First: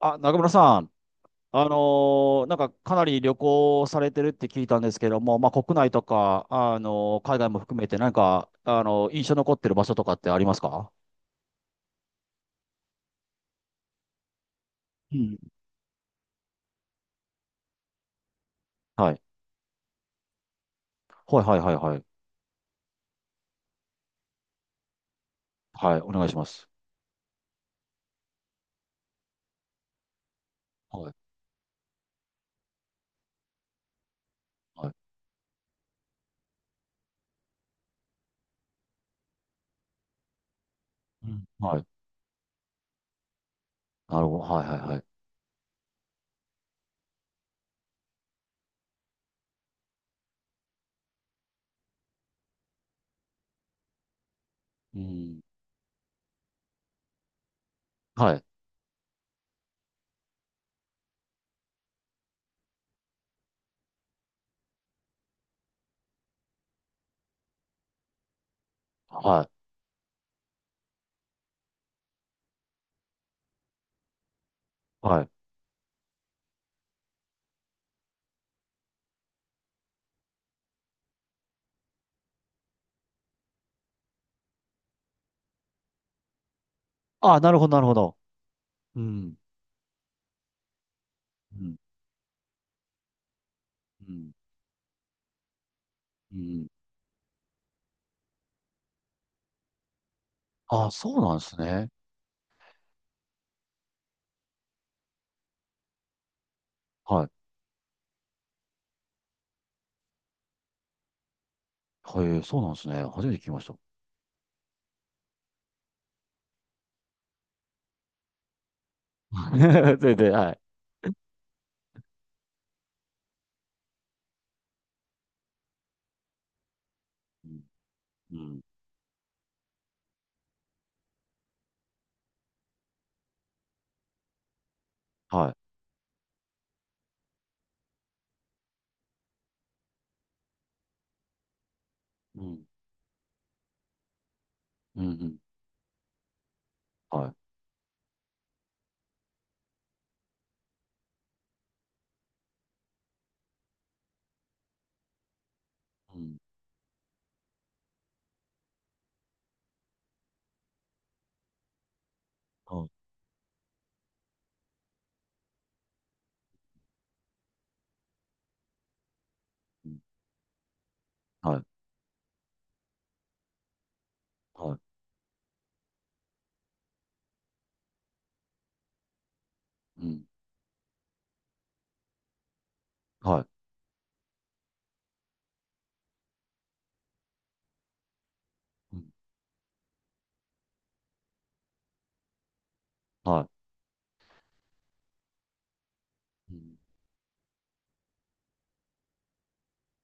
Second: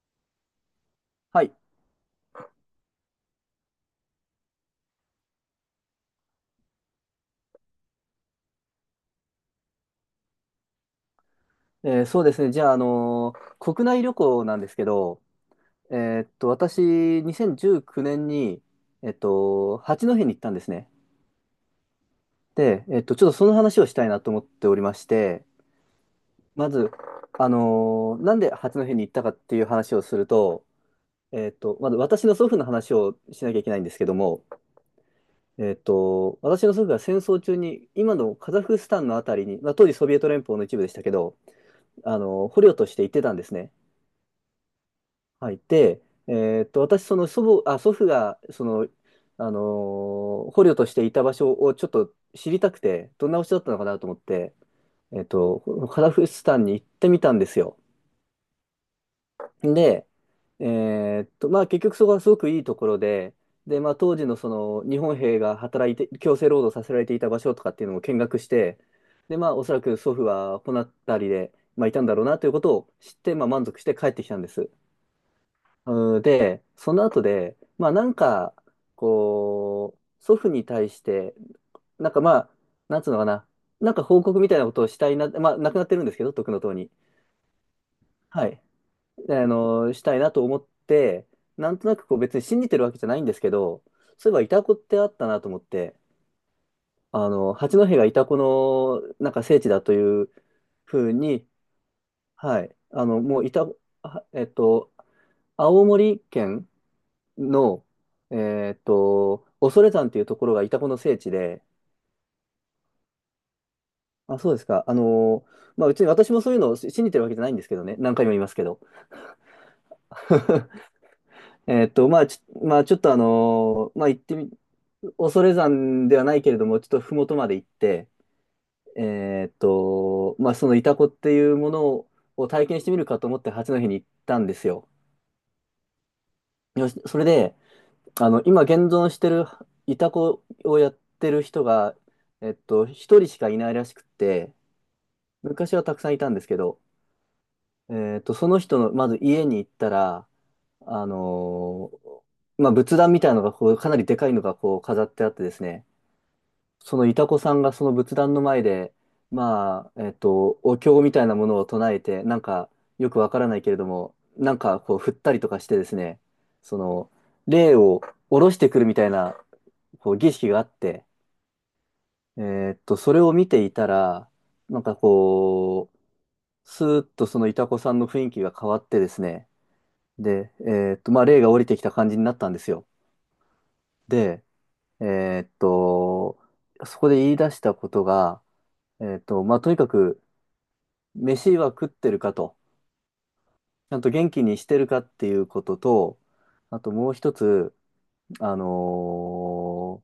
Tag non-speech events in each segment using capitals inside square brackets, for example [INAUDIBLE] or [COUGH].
あ、中村さん、はい。あのなんかかなり旅行されてるって聞いたんですけども、まあ、国内とか、海外も含めて何か、印象残ってる場所とかってありますか？そうですね。じゃあ、国内旅行なんですけうど、ん。え私、2019年に、はい。八戸に行ったんですね。はいはいはいはい。で、ちょっとその話をしたいなと思っておりまして、はい、お願いします。まず、なんで八戸に行ったかっていう話をすると、はい。まず私の祖父の話をしなきゃいけないんですけども、はい。私の祖父が戦争中に、今のカザフスタンのあたりに、まあ、当時ソビエト連邦の一部でしたけうど、ん。はい。捕虜として行ってたんですね。なるほど。はいはいはい。はい、てえーっと、私、その祖母、あ、祖父が、あの捕虜としていた場所をちょっと知りたくて、どんな場所だったのかなと思って、うえーっん。と、カザフスタンに行ってみたんですよ。はい。で、えまあ、結局そこはすごくいいところで、で、まあ、当時のその、日本兵が働いて、強制労働させられていた場所とかっていうのも見学して、で、はまい。あ、おそらく祖父はこの辺りで、まあ、いたんだろうなということを知って、まあ、満足して帰ってきたんです。はい。うんで、その後で、まあなんか、こう、祖父に対して、なんかまあ、なんつうのかな、なんか報告みたいなことをしたいな、まあ亡くなってるんですけど、徳の塔に。あ、なるほどなるほど。はい。うん。したいなと思って、うなん。んとなくこう別に信じてるわけじゃないんですけど、うそん。ういえばイタコってあったなと思って、うん。八戸がイタコのなんか聖地だというあ、ふうそうなんでに、すね。はい。あの、もうイタ、あえっと、青森県はい。の、恐山っていうところがイタコの聖地で、はい、そうなんですね。初めて聞きました。あ、そうですか。まあ、うちに私もそういうのを信じてるわけじゃないんですけどね。何回も言いますけど。[LAUGHS] 全然、はい。[LAUGHS] まあ、まあ、ちょっとまあ、行ってみ、恐山ではないけれども、ちょっと麓まうでん。行って、うん。まあ、そのイタコっていうものを体験してみるかと思って八戸に行ったんですよ。はい。よし、それで、今現存してるイタコをやってる人が、うん。一人しかいないらしくって、うん。うん昔はたくさんいたんですけど、はい。その人の、まず家に行ったら、あのまあ、仏壇みたいなのがこう、かなりでかいのがこう飾ってあってですね、うん。そのイタコさんがその仏壇の前で、まあ、お経みたいなものを唱えて、なんか、はい。よくわからないけれども、なんかこう振ったりとかしてですね、その、霊を下ろしてくるみたいな、うん。こう儀式があって、はい。それを見ていたら、はい。なんかこう、スーッとそのイタコさんの雰囲気が変わってですね、うん。で、まあ、霊が降りてきた感じになったんですよ。はい。で、えーっと、そこで言い出したことが、うん。まあ、とにかく、飯は食ってるかと、はちゃんと元気にしてるかっていうことと、い。うん。あともう一つ、あのー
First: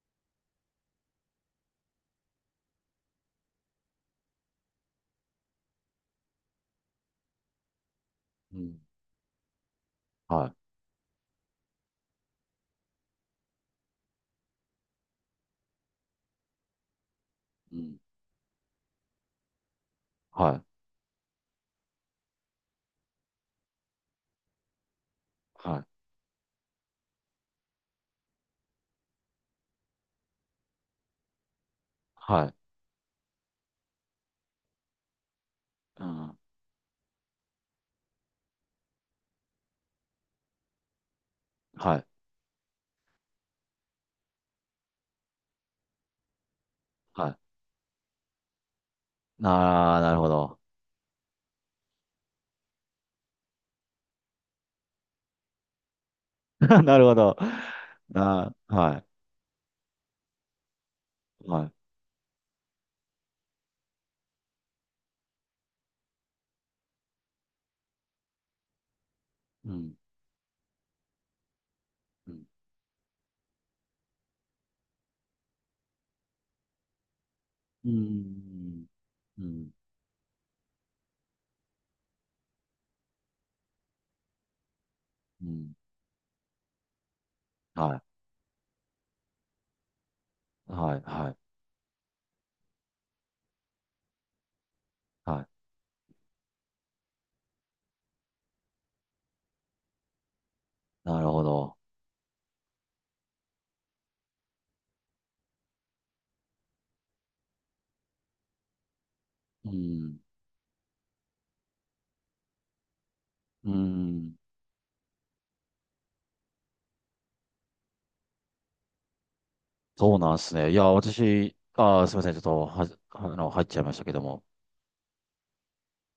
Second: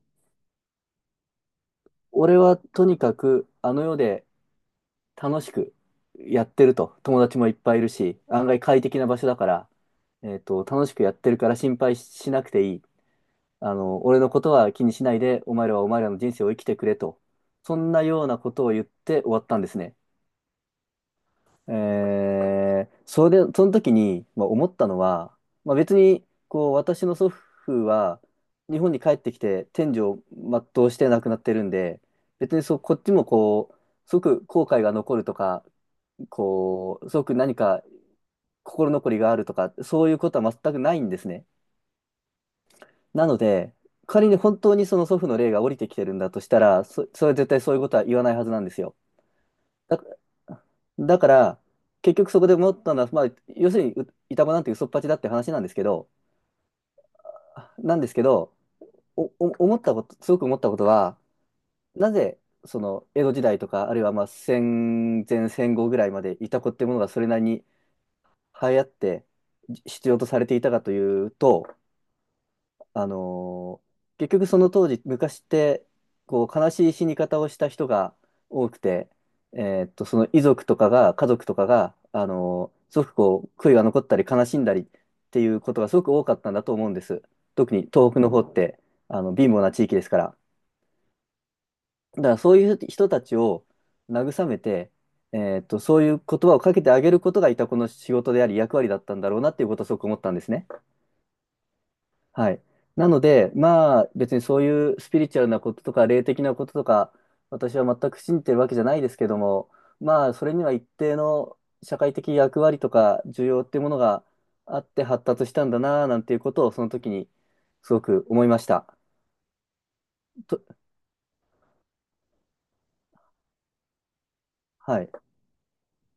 俺はとにかくあの世で楽しくやってると。友達もいっぱいいるし、案う外ん。快適な場所だから、は楽しくやってるから心配しなくていい。俺のことは気にしないで、お前らはお前らの人生を生きてくれと。い。そうんん。なようなことを言って終わったんですね。はい。えそれで、その時に、まあ、思ったのは、まあ、はい。別に、こう、私の祖父は、日本に帰ってきて、天寿を全うして亡くなってるんで、はい。別にそう、こっちもこう、すごく後悔が残るとか、うん。こう、すごく何か心残りがあるとか、そういうことは全くないんですね。はい。なので、仮に本当にその祖父の霊が降りてきてるんだとしたら、そはれはい。絶対そういうことは言わないはずなんですよ。あだ、あ、なるほど。だから、結局そこで思ったのは、まあ、要するに、う板場なんて嘘っぱちだって話なんですけど、[LAUGHS] なるほど。なんですけあど、あ、はお、お、思ったこと、すごく思ったことは、い。はい。なぜ、その江戸時代とか、あるいはまあ戦前戦後ぐらいまでいた子ってものがそれなりに流行ってうん。必要とされていたかというと、うん。あのー結局その当時、昔って、こう、悲しい死に方をした人うが多くん。て、うん。その遺族とかが、家族とかが、すごくこう、悔いが残ったり悲しんだりってういうん。ことがすごく多かったんだと思うんです。特にはい。東北の方って、貧乏な地域ですから。はい。はい。だからそういう人たちを慰めて、はい。そういう言葉をかけてあげることがいたこの仕事であり役割だったんだろうなっていうことをすごく思ったんですね。なるほど。はい。なので、まあ、別にそういうスピリチュアルなこととか、霊的なこととか、私は全く信じてるわけじゃないですけどうも、ん。まあ、それには一定の社会的役割とか、需要うっていうものがん。あって発達したんだな、なんていうことを、その時にすごく思いました。そうなんですと、ね。いや、私、ああ、すみません。ちょっとは、入っちゃいましたけども。はい、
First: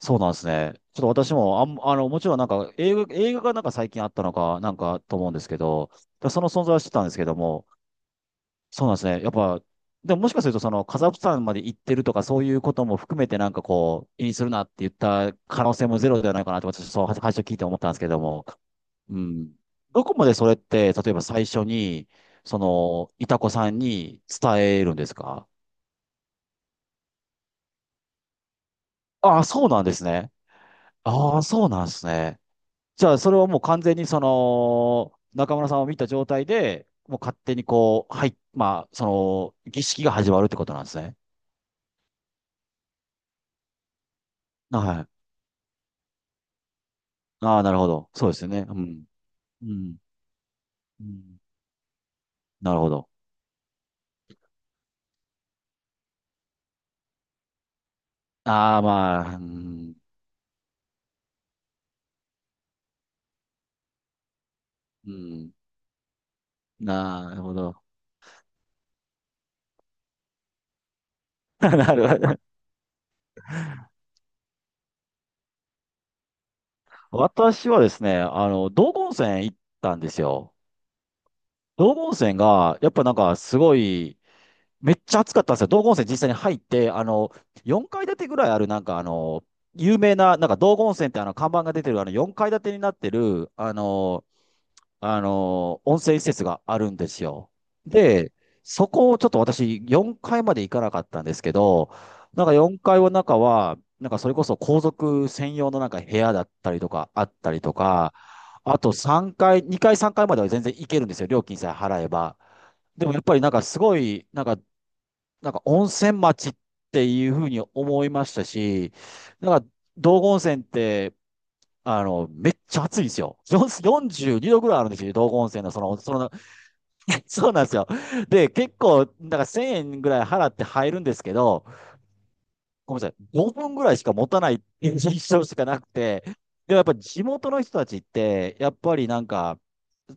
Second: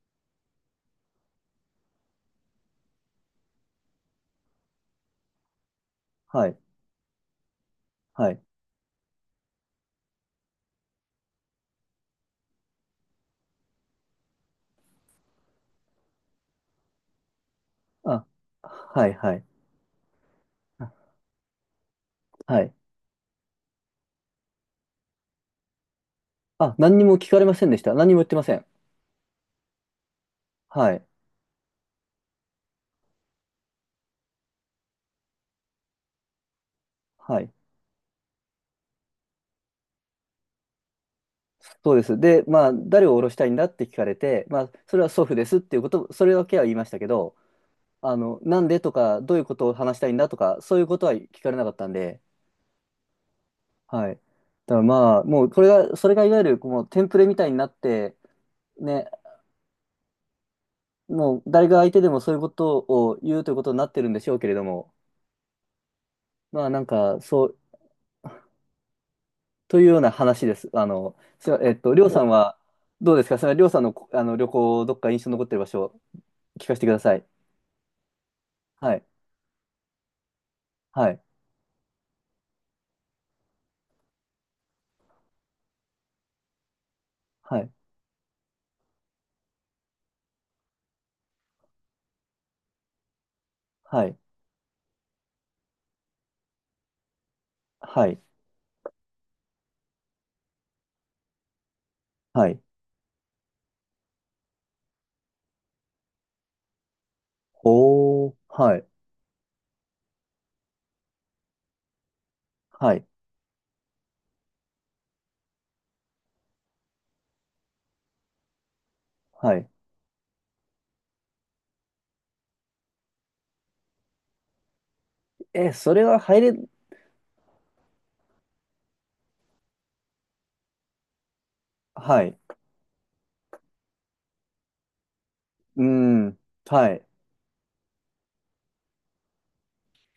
そうなんですね。ちょっと私も、もちろんなんか映画がなんか最近あったのか、なんかと思うんですけど、だそはのい、存在は知ってたんですけども、はい。そうなんですね。やっぱ、でももしかするとそのカザフスタンまで行ってるとかそういうことも含めてなんかこう、気にするなって言った可能性もゼロではないかなと私、そう、は最初聞いて思ったんですけどあ、も、はい、うはい。ん。どこまでそれって、あ例えば最初に、そはい。の、いたこさんに伝えるんですか？あ、何にも聞かれませんでした。何にも言ってません。ああ、そうなんですね。はい、ああ、そうなんですね。じゃあ、それはもう完全にその、中村さんを見た状態で、もう勝はい。手にこう、はい、まあ、その、儀式が始まるってことなんですね。そうです。で、まあ、誰を降ろしたいんだって聞かれて、まあ、それはは祖父ですっていうこと、それだけは言いましたけど、い。ああ、なるほど。そうですよなね。んうでとん。か、どういうこうとをん。話したいんだとか、そういうこうとはん。聞かれなかったんで、なるほど。はい。だからまあ、もう、これが、それがいわゆる、こう、テンプレみたいになって、ああ、ね、まあ、うん。もう、誰が相手でもそういうことを言うということになってるんでしょうけれども、うん。まあ、なんか、なるそほう、ど。というような話です。あの、すいま [LAUGHS] えっなと、りょるうほさんど。は、どうですか？それはりょうさんの、旅行、どっか印象に残ってる場所、聞かせてください。私はですね、道は後い。温泉行ったんですよ。はい。道後温泉が、やっぱなんかすごい、めっちゃ暑かったんですよ。道後温泉実際に入って、はい、4階建てぐらいある、なんか有名な、なんか道後温泉って看板が出てる、4階建てになってる、はい、温泉施設があるんですよ。はい、で、そこをちょっと私、4階まで行かなかったんですけど、なんはかい。4階の中は、なんかそれこそ皇族専用のなんか部屋だったりとか、あったりとか、おー、はあい、と3階、2階、3階までは全然行けるんですよ。料金さえ払えば。はでい、もやっぱりなんかすごい、なんか温泉町っていうふうに思いましたし、はなんかい。道後温泉って、めっちゃ暑いんですよ。4 42度ぐらいあるんですよ、道後温泉のえ、そその、れそはの、入れ、[LAUGHS] そうなんですよ。で、結構、なんか1000円ぐらい払って入るんですけど、はい、ごめんなさい、5分ぐらいしか持たないっていう印象しかなうーくて、ん、でもやっはぱい、地元の人たちって、やっぱりなんか、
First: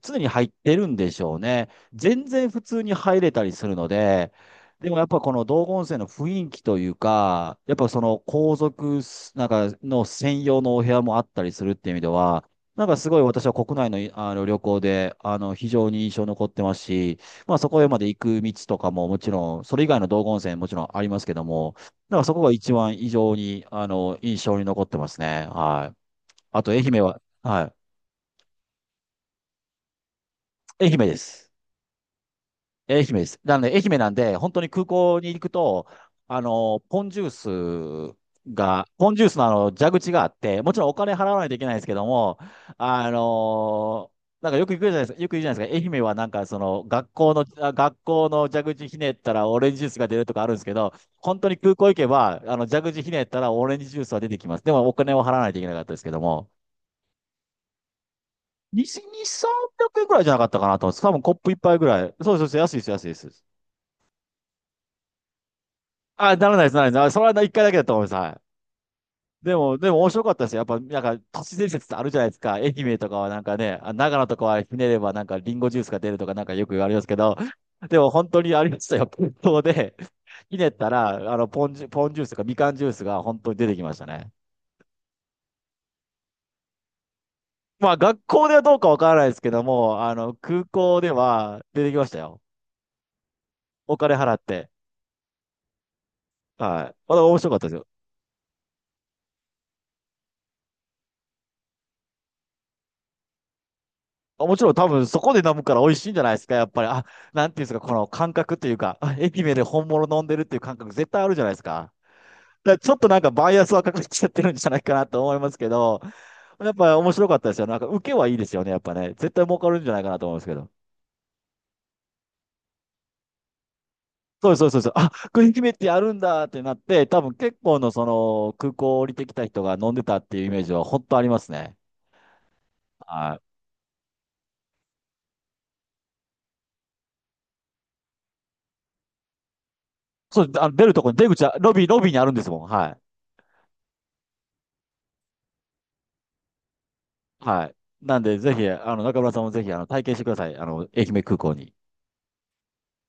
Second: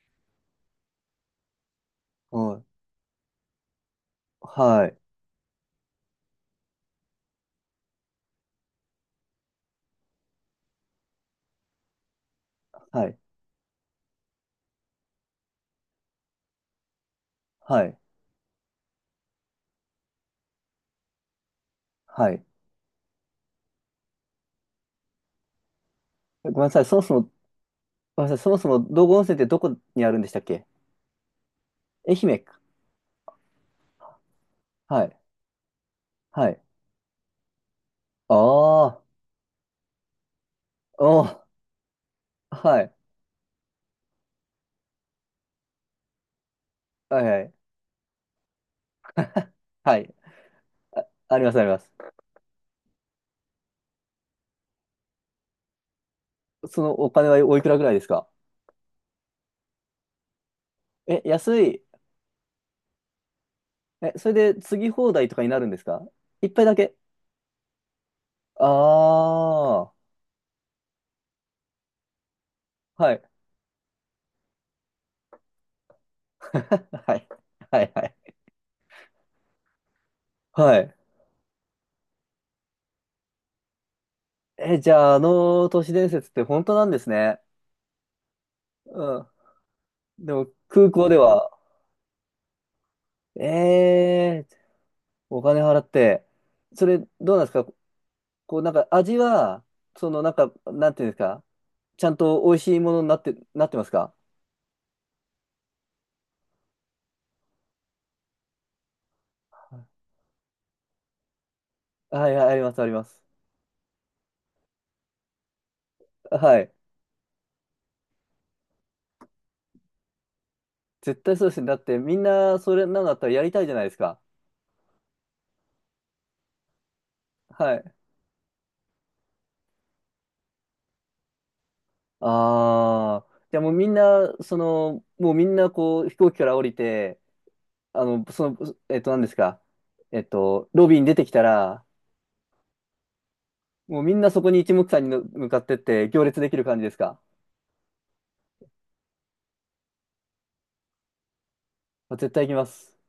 常に入ってるんでしょうね。全然お普い、通に入れたりするので、はでもい、やっぱこの道後温泉の雰囲気というか、やっぱその皇族なんかの専用のお部屋もあったりするっていう意味では、なんかすはい、ごい私は国内の、旅行で非常に印象に残ってますし、まあそはこへい、まで行く道とかももちろん、それ以外の道後温泉もちろんありますけども、だからはそこい。が一番異常に、印象に残ってますね。はい。ごめんあなと、愛さい、そも媛そは、も、はごめんなさい、そもそも道後温泉ってどこにあるんでしたっけ？い。愛媛です。愛媛か。愛媛です。なんで、愛媛なんで、本当に空はい、港に行くと、あはい。の、ポンジュースああ、ポンジュースの蛇口があって、もちろんお金お払わー、ないといけないですけども、はい、あのなんかよく行くじゃないですか、よく言うじゃないですか、愛媛はなんかその学はい、校はの、い、あ学校の蛇口ひねったらオレンジジューはスがい。出るとかあるんですけど、あ、あ本り当まにす、あり空ま港す。行けば、蛇口ひねったらオレンジジュースは出てきます。でもお金を払わないといけなかったですけども、そのお金はおいくらぐらいですか？2、300円くえんくらいじゃなかったかなと思うんです。多分え、コッ安プ一杯い。ぐらい。そうそうそう、安いです、安いです。え、それで次放題とかになるんですか？あ、な一らない杯です、だならけ。ないです。あ、それは一回だけだと思います。はい。あでも面あ。白かったですよ。やっぱ、なんか、都市伝説ってあるじゃないですか。愛媛とはかい。はなんかね、あ、長野とかはひねればなんかリンゴジュースが出るとかなんかよく言われま [LAUGHS] すけはい。ど、はい。ではも本い。当にありましたよ。本当で、ひねっはたい。ら、ポンジュースとかみかんジュースが本当に出てきましたね。え、じゃあ、あの都市伝説って本当なんですね。まあ、学校ではどうかわかうらなん。いですけども、でも、空空港港ででは、は出てきましたよ。お金払っえー、て。お金払って、そはい。れ、どまだ面うなんで白すかっか？たですよ。こう、なんか、味は、その、なんか、なんていうんですか？ちゃんと美味しいものになって、なってますか？あ、もちろん多分そこで飲むから美味しいんじゃないですか、やっぱり。あ、なんていうんですか、この感覚というか、あ、愛媛で本物飲んでるっていう感覚絶対あるじゃないですか。はい、はい、ありまだからす、あちりょっまとなす。んかバイアスはかかっちゃってるんじゃないかなと思いますけど、はやい。っぱ面白かったですよ。なんか受けはいいですよね、やっぱね。絶対儲かるんじゃないかなと思うんですけど。絶対そうですね。だって、みんな、それなんだったらやりたいじゃないですか。そうですそうですそうです。あ、これ愛媛ってやるんだってなって、多分結は構のい。その空港降りてきた人が飲んでたっていうイメージは本当ありますね。あはい。あ、じゃあもうみんなこう飛行機から降りて、あの、その、何ですか？そう、あの出ロるビーとにこ出にて出きた口は、ロら、ビー、ロビーにあるんですもん。はい。もうみんなそこに一目散にの向かってって行列できる感じですか？はい。なんで、ぜひ、中村さんもぜひ、体験してください。愛媛空港に。絶対行きます。